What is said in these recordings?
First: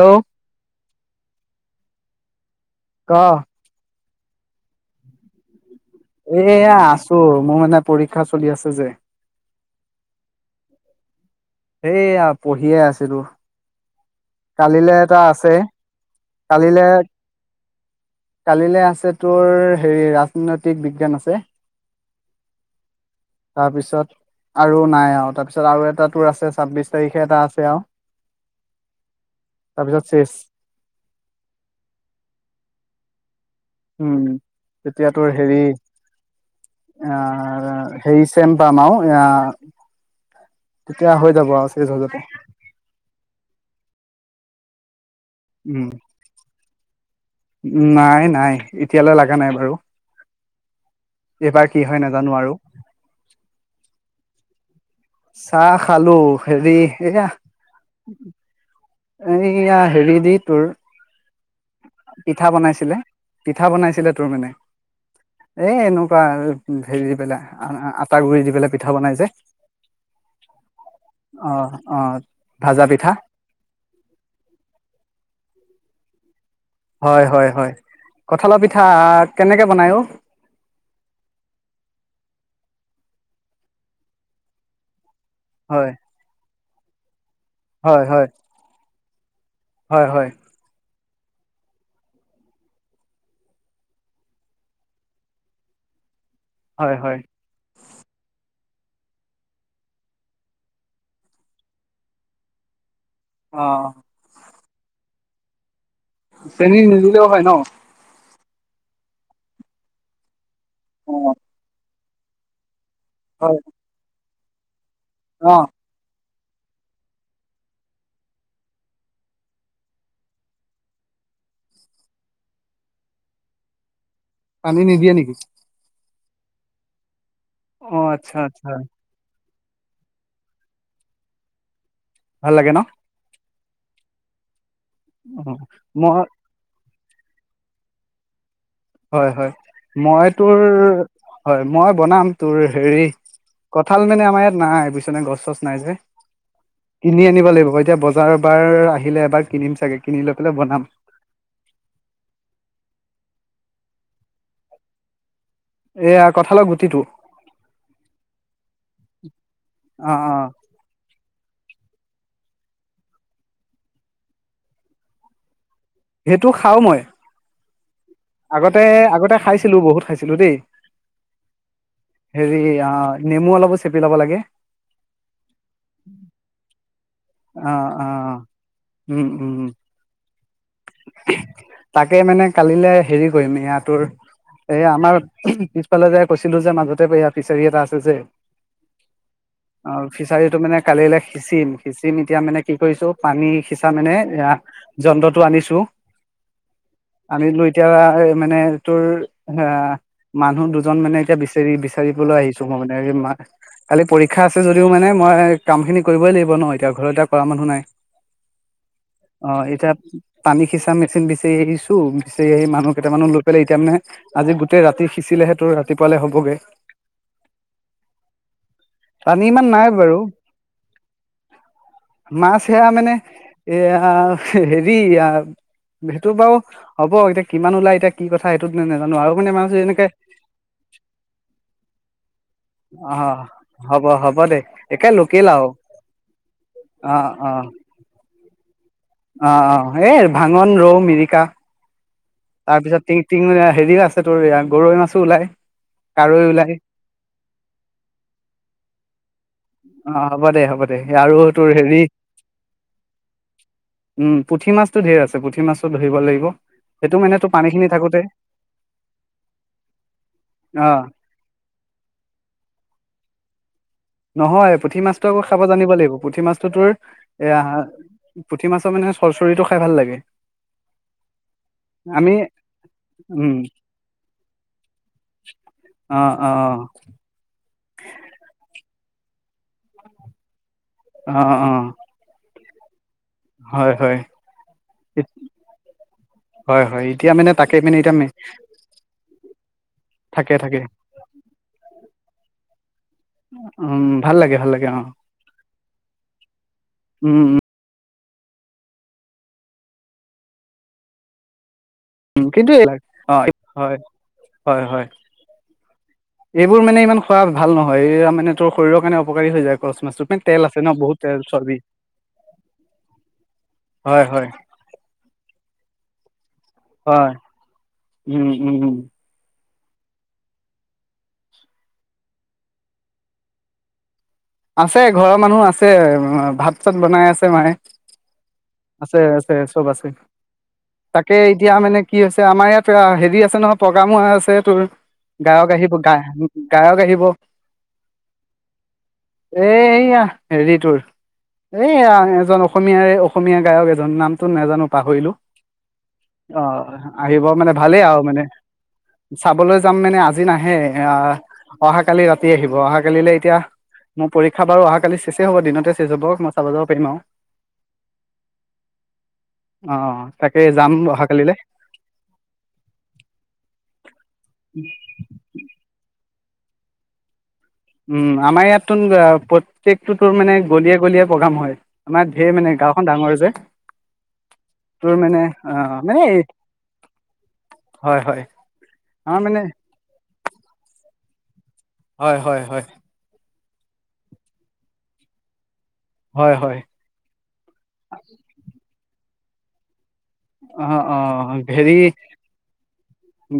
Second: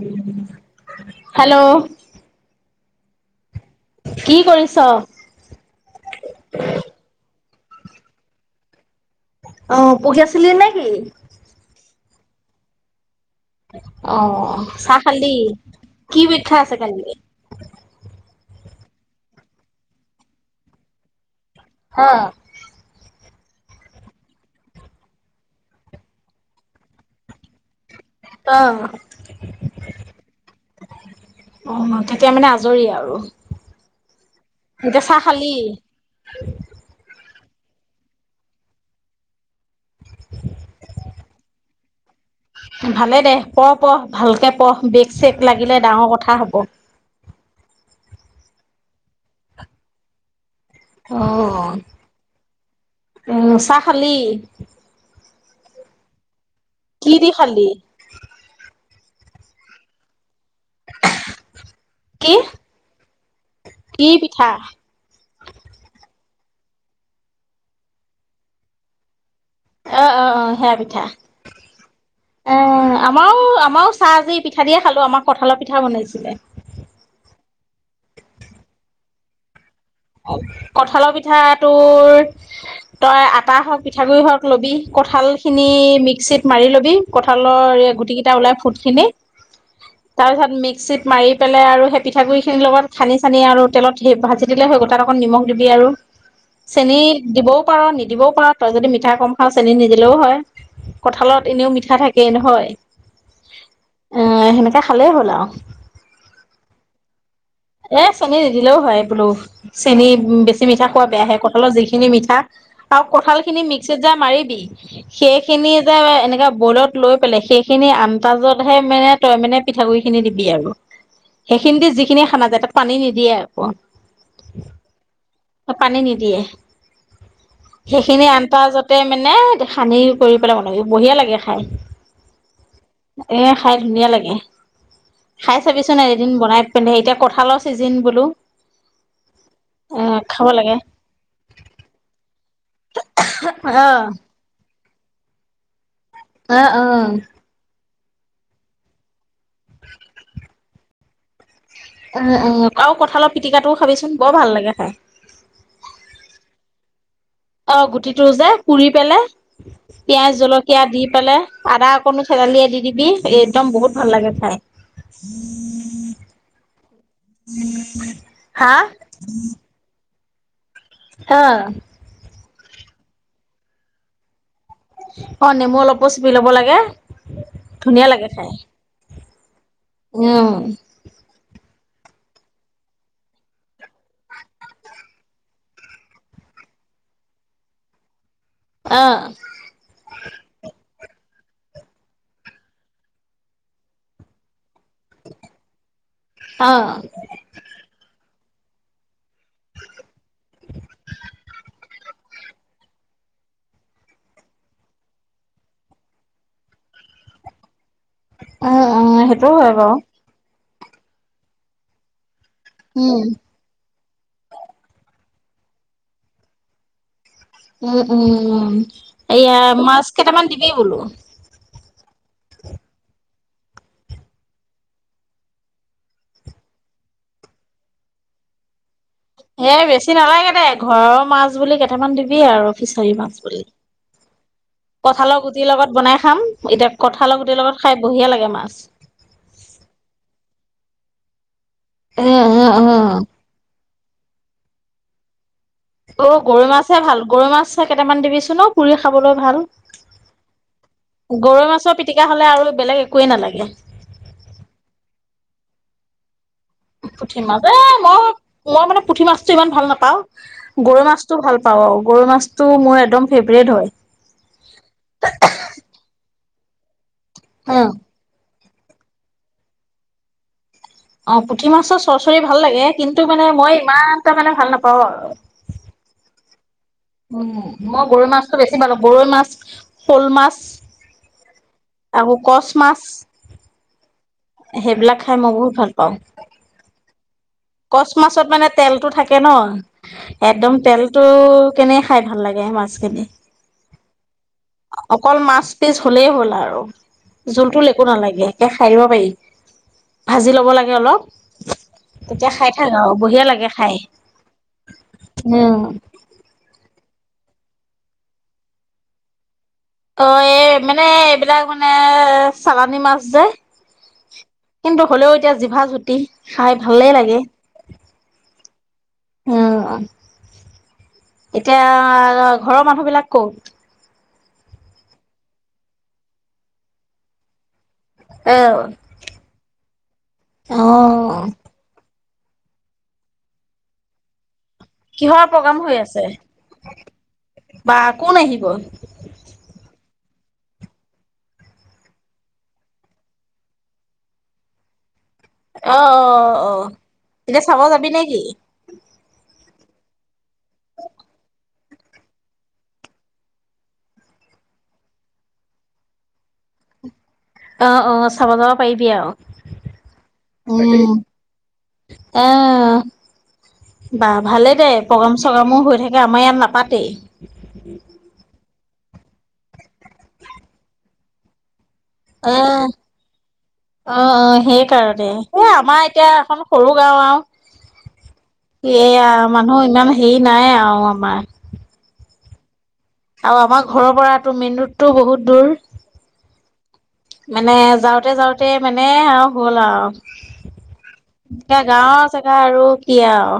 Hello hello? ক' কি কৰিছ? এয়া আছোঁ। মোৰ মানে পৰীক্ষা চলি আছে যে। অ পঢ়িয়াছিলি নে কি? সেইয়া পঢ়িয়ে আছিলোঁ। অ' চাহ খালি? কি পৰিক্ষা আছে কালিলৈ? কালিলৈ আছে তোৰ, হেৰি ৰাজনৈতিক বিজ্ঞান আছে। হা! তাৰপিছত আৰু নাই আৰু, তাৰপিছত আৰু এটা তোৰ আছে ছাব্বিশ তাৰিখে এটা আছে। অ তাৰপিছত শেষ। অ' তেতিয়া মানে আজৰি আৰু! উম এতিয়া চাহ তেতিয়াতোৰ খালি? হেৰি, আহ আৰু হেৰি চেম পাম আৰু আ তেতিয়া হৈ যাব আৰু। এই [unintelligible] ভালে দে পঢ়ি, পঢ় ভালকে পঢ়। চেক লাগিলে ডাঙৰ কথা হ'ব। উম নাই নাই এতিয়ালৈ লাগা নাই বাৰু অ এইবাৰ কি হয় নাজানো আৰু উম চাহ খালি [unintelligible] চাহ খালো হেৰি কি এয়া দি খালি? এইয়া হেৰি দি তে কি? পিঠা বনাইছিলে পিঠা কি বনাইছিলে তোৰ পিঠা? মানে এ এনো হেৰি দি পেলাই আটা গুৰি দি পেলাই পিঠা বনাই যে অ অ অ সেয়া পিঠা অ ভাজা পিঠা আমাৰো আমাৰো চাহ আজি পিঠা দিয়ে খালো আমাৰ কঠালৰ পিঠা পিঠা বনাইছিলে হয় হয় হয় কঠালৰ পিঠা কেনেকে বনাই অ কঠালৰ পিঠা তোৰ তই আটা হওক পিঠাগুড়ি হওক লবি কঁঠাল খিনি হয় মিক্সিত মাৰি ল'বি কঁঠালৰ হয় গুটি হয় কেইটা ওলাই ফুটখিনি হয় হয় তাৰপিছত মিক্সিত মাৰি পেলাই আৰু সেই পিঠাগুড়ি খিনিৰ লগত খানি চানি আৰু তেলত হে ভাজি দিলে হৈ গ'ল তাত অকণ নিমখ দিবি আৰু হয় চেনী হয় দিবও পাৰ নিদিবও পাৰ তই যদি মিঠা কম খাওঁ চেনি নিদিলেও হয় কঁঠালত এনেও মিঠা থাকেই নহয় অ সেনেকে এ খালেই হ'ল আও চেনী নিদি লেও হয় ন চেনি নিদিলেও হয় তোমাৰ চেনি উম বেছি বেছি মিঠা খোৱা বেয়া অ হে কঁঠালৰ যি খিনি মিঠা আৰু কঁঠাল হয় খিনি মিক্সিত যে মাৰি [unintelligible] সেই অ খিনি যে এনেকা বইলত লৈ পেলাই সেইখিনি আনতাজতহে মে এ তই মানে পিঠাগুৰি খিনি দিবি আৰু সেইখিনি দি যিখিনি সা ন তাতে পানী নিদিয়ে আকৌ পানী নিদিয়া নিকি দিয়ে। সেইখিনি আচ্ছা আচ্ছা আনন্তাজতে মানে সানি কৰি পেলাই মন বঢ়িয়া লাগে খাই ভাল লাগে ন। এ খাই ধুনীয়া লাগে অ খাই চাবিচোন মই এদিন বনাই পানে এতিয়া কঁঠালৰ ছিজিন বোলো হয় হয় অ মই খাব তোৰ লাগে হয় মই বনাম তোৰ হেৰি অ কঁঠাল মানে আমাৰ ইয়াত না ন এই পিছ ননে গছ চছ নাই যে অ অ কিনি আনিব লাগিব এতিয়া বজাৰবাৰ আহিলে এবাৰ কিনিম চাগে কিনি লৈ পেলাই বনাম আৰুো কঁঠালৰ পিটিকাটোও খাবিচোন বৰ ভাল লাগে খাই, এয়া কঠালত গুটিটো, অ গুটিটো যে পুৰি পেলাই অ অ পিয়াজ জলকীয়া দি পেলাই আদা। স কনো চেৰাালি দি দিবি একদম বহুত ভাল লাগে খাই উম সেইটো খাও মই উম। হয়। আগতে আগতে খাইছিলো বহুত খাইছিলো। ছিলো দেই। অ হেৰি অ নেমু অলপ চেপি লব লাগে অ নেমু অলপো চুপি লব লাগে অ ধুনীয়া অ। উম উম উম। আহ তাকে মানে কালিলে হেৰি কৰিম এইয়া তোৰ এই আমাৰ পিছফালে যোয় কৈছিলো যে মাজতে এই ফিচাৰি এটা আছে যে অ আৰু ফিচাৰীটো মানে কালিলৈ। সিঁচিম সিঁচিম এতিয়া মানে কি কৰিছো পানী সিঁচা মানে আনিছো অ আনিলো এতিয়া মানে তোৰ এ মানুহ দুজন মানে এতিয়া বিচাৰি বিচাৰিবলৈ আহিছো মই মানে কালি পৰীক্ষা আছে যদিও মানে মই কাম খিনি কৰিবই লাগিব ন এতিয়া ঘৰত এতিয়া কৰা মানুহ নাই উম উম সেইটোও হয় বাৰু আমি সিচা মেচিন বিচাৰি আহিছো। প সি মানুহেই উম মান লৈ পেল এতিয়া মানে আজি গোটেই ৰাতি সিঁচিলেহে তো ৰাতিপুৱালে হ'বগে। উম উম উম পানী এয়া ইমান নাই মাছ বাৰু কেইটামান দিবি বোলোঁ। মাছ সেয়া মানে এয়া হেৰি। সেইটো বাৰু হ'ব এতিয়া কিমান ওলাই এতিয়া কি কথা সেইটোত ম হে বেছি নালাগে দে ঘৰৰ মাছ বুলি কেইটামান দিবি আৰু ফিচাৰী মাছ অ', বুলি হ'ব হ'ব দে একে কঠালৰ লোকেল আৰু গুটিৰ লগত বনাই খাম এতিয়া অ', কঠালৰ গুটিৰ অ', লগত খাই বহিয়া লাগে মাছ। অ অ এই ভাঙন ৰৌ মিৰিকা। উম উম তাৰপিছত উম। টি ম হেৰি ৰা আ তোৰ এয়া গৰৈ মাছো ওলাই। অ কাৰৈ গৰৈ ওলাই মাছেহে ভাল গৰৈ মাছ কেইটামান দিবিছোন অ পুৰি খাবলৈ ভাল। অ হ'ব দে হ'ব দে আৰু গৰৈ তোৰ মাছৰ হেৰি পিটিকা হ'লে আৰু বেলেগ একোৱেই নালাগে উম পুঠি মাছ। ধেৰ আছে পুঠি মাছো ধৰিব লাগিব। সেইটো মানে পুঠি তোৰ মাছ এ পানীখিনি মই থাকোতে মই মানে পুঠি মাছটো ইমান ভাল নাপাওঁ অ', গৰৈ মাছটো ভাল পাওঁ আৰু গৰৈ মাছটো মোৰ একদম ফেভৰেট হয়। নহয় পুঠি মাছটো আকৌ খাব জানিব লাগিব পুঠি মাছটোতোৰ। এ আহ উম। পুঠি মাছৰ মানে চৰচৰিটো খাই ভাল লাগে। অ পুঠি মাছৰ আমি চৰচৰি ভাল লাগে কিন্তু মানে উম, মই ইমান টা মানে ভাল নাপাওঁ আৰু অ', অ', উম। মই গৰৈ মাছটো বেছি ভালো গৰৈ মাছ শ'ল মাছ। অ অ আকৌ কচ মাছ হয় হয়। সেইবিলাক খাই মই বহুত ভাল পাওঁ হয় হয় এতিয়া মানে তাকে মানে কচ এতিয়া মাছত মানে তেলতটো থাকে ন থাকে একদম থাকে তেলতটো কেনে খাই ভাল লাগে মাছখিনি। উম ভাল লাগে ভাল লাগে অ অকল মাছ পিছ হলেই হ'ল আৰু উম উম জোলটোল একো নালাগে। গেহকে খাই দিব পাৰি ভাজি ল'ব লাগে অলপ। উ তেতিয়া কিন্তু খাই থাক এইবাক আৰু অ বঢ়িয়া লাগে খাই হয় হয় হয় উম এইবোৰ মানে ইমান। খোৱা ভাল নহয় এইয়া মানে তোৰ শৰীৰৰ কাৰণে অপকাৰী হৈ যায়। কচ অ মাছটোত মানে তেল এই আছে ন মানে বহুত তেল এইবিলাক চৰ্বি মানে চালানী মাছ যে হয় হয় কিন্তু হ'লেও এতিয়া জিভা জুত। টি। খাই ভালেই হয় লাগে উম উম উম উম। এতিয়া ঘৰৰ মানুহ বিলাক ক'ত। আছে ঘৰৰ মানুহ আছে ভাত চাত বনাই আছে মায়ে। এ আছে আছে চব আছে অ তাকে এতিয়া মানে। কি হৈছে আমাৰ ইয়াত হেৰি আছে নহয় প্ৰগ্ৰামো আছে। তোৰ কিহৰ গায়ক প্ৰগ্ৰাম আহিব হৈ গা আছে গায়ক আহিব বা কোন আহিব অ এইয়া। হেৰি তুৰ এই এজন অসমীয়াৰে অসমীয়া গায়ক এজন নামটোো নাজানো পাহৰিলো অ অ আহিব তেতিয়া মানে চাব ভালেই যাবি আৰু নে মানে কি? চাবলৈ যাম মানে আজি নাহে আহ অহা কালি ৰাতি আহিব অহা কালিলৈ এতিয়া মোৰ পৰীক্ষা বাৰু অহা কালি শেষে হ'ব দিনতে শেষ হব মই চাব যাব পাৰিম আৰু। অ অ চাব যাব পাৰিবি আৰু অ তাকে উ যাম অহাকালিলৈ এ বাাহ ভালেই দে প্ৰগ্ৰেম চগ্ৰেমো হৈ থাকে। এ আ মাৰ ইয়াত নাপাতেই উম আমাৰ ইয়াত নতুন প্ৰত্যেকটো তোৰ মানে গলিয়ে গলিয়ে প্ৰগ্ৰেম হয় আমাৰ ঢেৰ মানে আহ গাঁওখন ডাঙৰ যে অ অ সেই তোৰ কাৰণে মানে এই অ আমাৰ মানে এতিয়া এখন সৰু গাও হয় হয় আৰু এইয়া আমাৰ মানে মানুহ ইমান হেৰি নাই আওঁ আমাৰ হয় হয় হয় আৰু আমাৰ ঘৰৰ পৰাতো মেইন ৰোডটোও বহুত দূৰ হয় হয় মানে যাওঁতে যাওঁতে মানে আওঁ হ'ল আওঁ। অ অ এ হেৰি গাঁৱৰ চিধা আৰু কি আওঁ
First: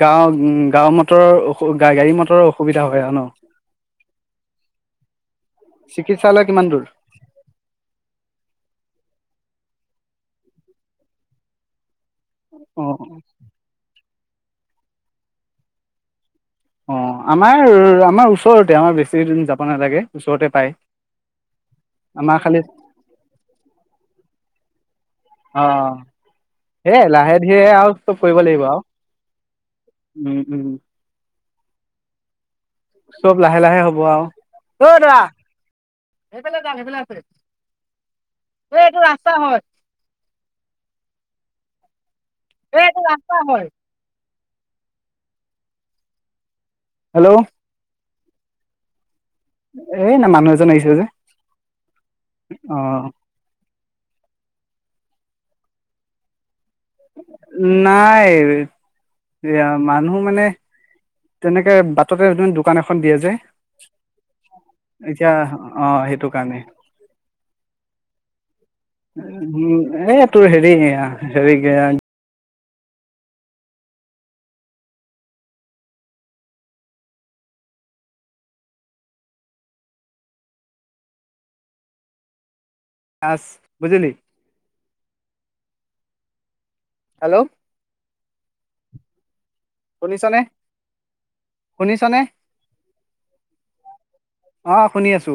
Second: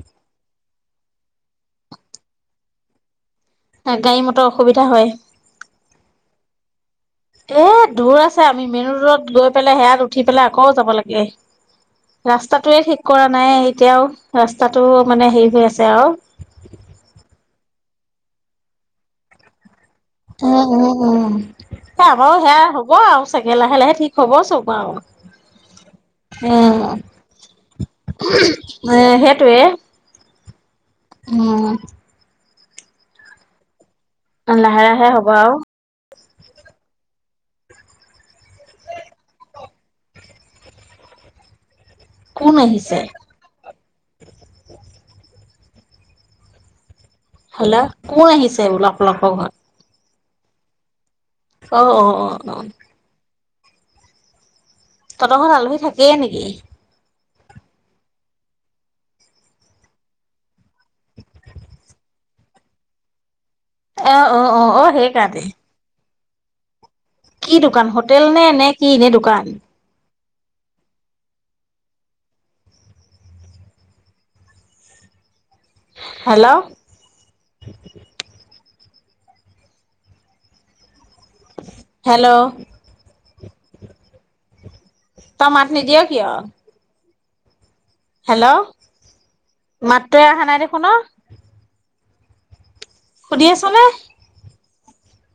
গাঁৱ ওম গাঁও মটৰৰ অস গাড়ী মটৰৰ অসুবিধা হয় জ ন গাড়ী মটৰ অসুবিধা হয় চিকিৎসালয় কিমান দূৰ এ দূৰ আছে আমি মেইন ৰোদত গৈ পেলাই সেয়াত উঠি পেলাই আকৌ যাব লাগে ৰাস্তাাতয়ে অঁ ঠিক কৰা নাই এতিয়াও ৰাস্তাটো মানে হেৰি হৈ আছে আওঁ অঁ আমাৰ আমাৰ ওচৰতে আমাৰ বেছি দিন যাব নালাগে ওচৰতে উ পায়। উ সে বাৰু আমাৰ খালি সেয়া হ'ব আৰু চাগে লাহে লাহে ঠিক হব চব অঁ আৰু উ সেই লাহে ধীৰে আৰু চব কৰিব লাগিব আৰু এ সেইটয়ে উম উম স উ চব লাহে লাহে হ'ব আৰু অ লাহে ঐ লাহে দৰা হ'ব আউ সেইফালে যাম সেইফালে আছে এই এইটো ৰাস্তা হয় কোন এই আহিছে এইটো ৰাস্তা হয়। হেল্ল' ক আহিছে অলপ অলপৰ ঘৰত এই না মানুহ এজন আহিছে যে অ অ অ অ অঁ তহতৰ ঘৰলে আলহী থাকেই নেকি নাই এয়া মানুহ মানে তেনেকে বাটতে য দোকান এখন দিয়ে যে আহ অ অ অ সেইকাৰ নে কাৰনে কি দোকান হোটেল নে নে কি এনে দোকান? এইটোৰ হেৰি হেৰি হেল্ল' হেল্ল' আছ বুজিলি তমাটনি দিয় কিয় হেল্ল' হেল্ল' মাততে শুনিছনে? অহা নাই দেখোন অ শুনিছনে শুনি আছনে। অ শুনি আছো।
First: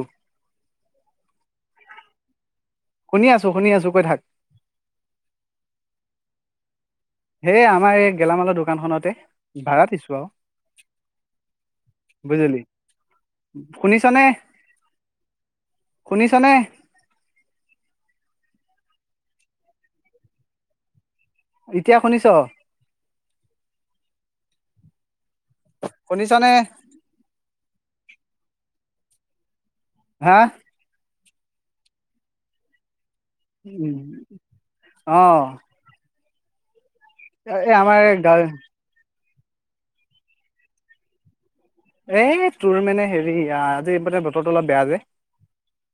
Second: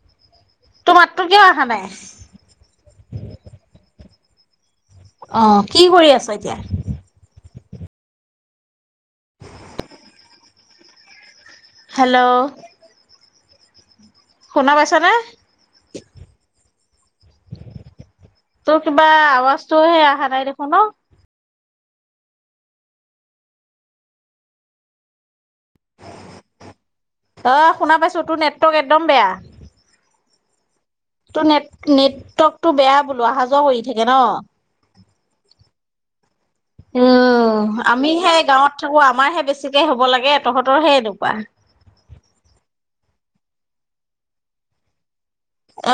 তোৰ মাততো কিয় অহা নাই শুনি আছো শুনি আছো কৈ থাক অ কি কৰি আছ এতিয়া হেই আমাৰ এই গেলামালৰ দোকানখনত ভাড়া দিছো আৰু হেল্ল' উ শুনিছনে শুনা পাইছনে? শুনিছনে তোৰ কিবা আৱাজটো সে অহা নাই দেখোন অ এতিয়া শুনিছ? শুনিছানে? অ শুনা পাইছোঁ তোৰ নেটৱৰ্ক একদম বেয়া। হা ত নেট নেটৱৰ্কতটো বেয়া। বোলোৱা অহা যোৱা কৰি থাকে ন অঁ এই উম আমাৰ গা আমিহে গাঁৱত থাকো আমাৰ হে বেছিকে হ'ব লাগে তহঁতৰ হে এনেকোৱা এই তোৰ মানে হেৰি আজি মানে বতৰটো অলপ বেয়া যে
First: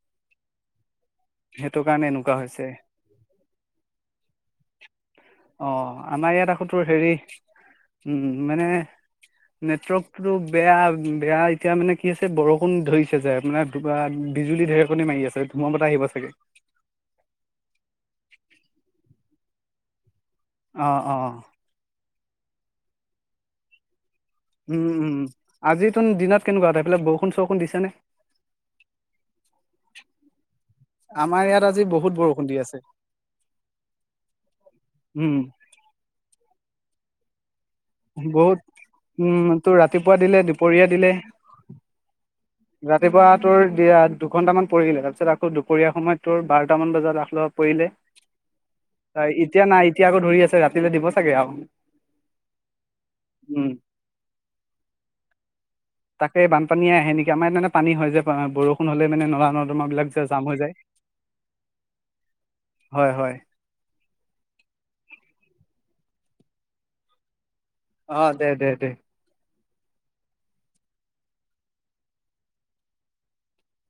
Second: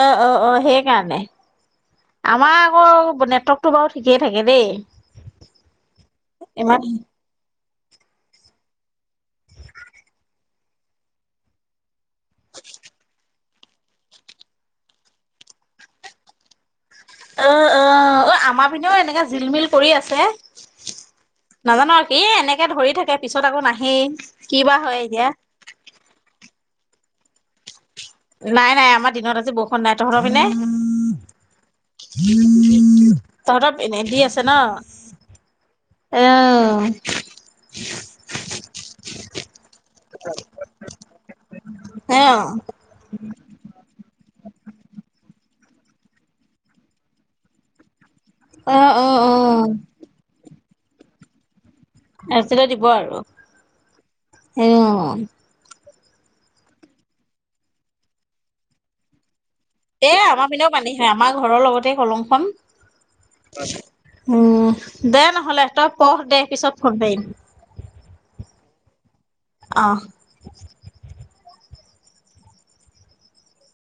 অ অ অ সেই কি কাৰণে ণে সেইটো কাৰণে এনেকুৱা আমাৰ হৈছে। আকৌ নেটৱৰ্কটো বাৰু ঠিকেই থাকে দেই অঁ আমাৰ ইয়াত আকৌ তোৰ ইমান হেৰি উম মানে নেটৱৰ্কো বেয়া বেয়া এতিয়া মানে কি আছে বৰষুণ ধৰিছে যে মানে বিজুলী ঢেৰেকণি মাৰি আছে ধুম বতটা আহিব থাকে অ অ অ আমাৰ পিনেও এনেকা জিলমিল কৰি আছে অঁ অঁ এ এনেকে ধৰি থাকে পিছত আকৌ নাহেই কি বা উম হয় উম এতিয়া আজি তহঁতৰ দিনত কেনেকুৱা তহঁতৰ সেই ফালে বৰষুণ চৰষুণ দিছে নে? নাই নাই আমাৰ দিনত আজি বৰষুণ নাই তহঁতৰ পিনে আমাৰ ইয়াত আজি বহুত বৰষুণ দি আছে। তহঁতৰ এনে দি আছে ন উম, আহ বহুত উম তোৰ ৰাতিপুৱা দিলে দুপৰীয়া দিলে অ ৰাতিপুৱা তোৰ দা দুঘন্টামান পৰিলে তাৰপিছত দুপৰীয়া সময়ত তোৰ বাৰটাামান বজাত লাখ লভ পৰিলে অ অ অ হয় এতিয়া নাই এতিয়া আকৌ ধৰি আছে ৰাতি দিব দিব চাগে আৰু একা [inaudible] তে দিব আৰু উম, অহ তাকে বানপানীয়ে আহে নেকি আমাৰ মানে পানী হয় যে বৰষুণ আহিলে মানে নলা ন এ আমাৰ পিনেও পানী হয় আমাৰ ঘৰৰ লগতে কলং খন হয়, হয়, উম দে নহলে তই পঢ় দে পিছত ফোন কৰিম। অ দে দে দে অ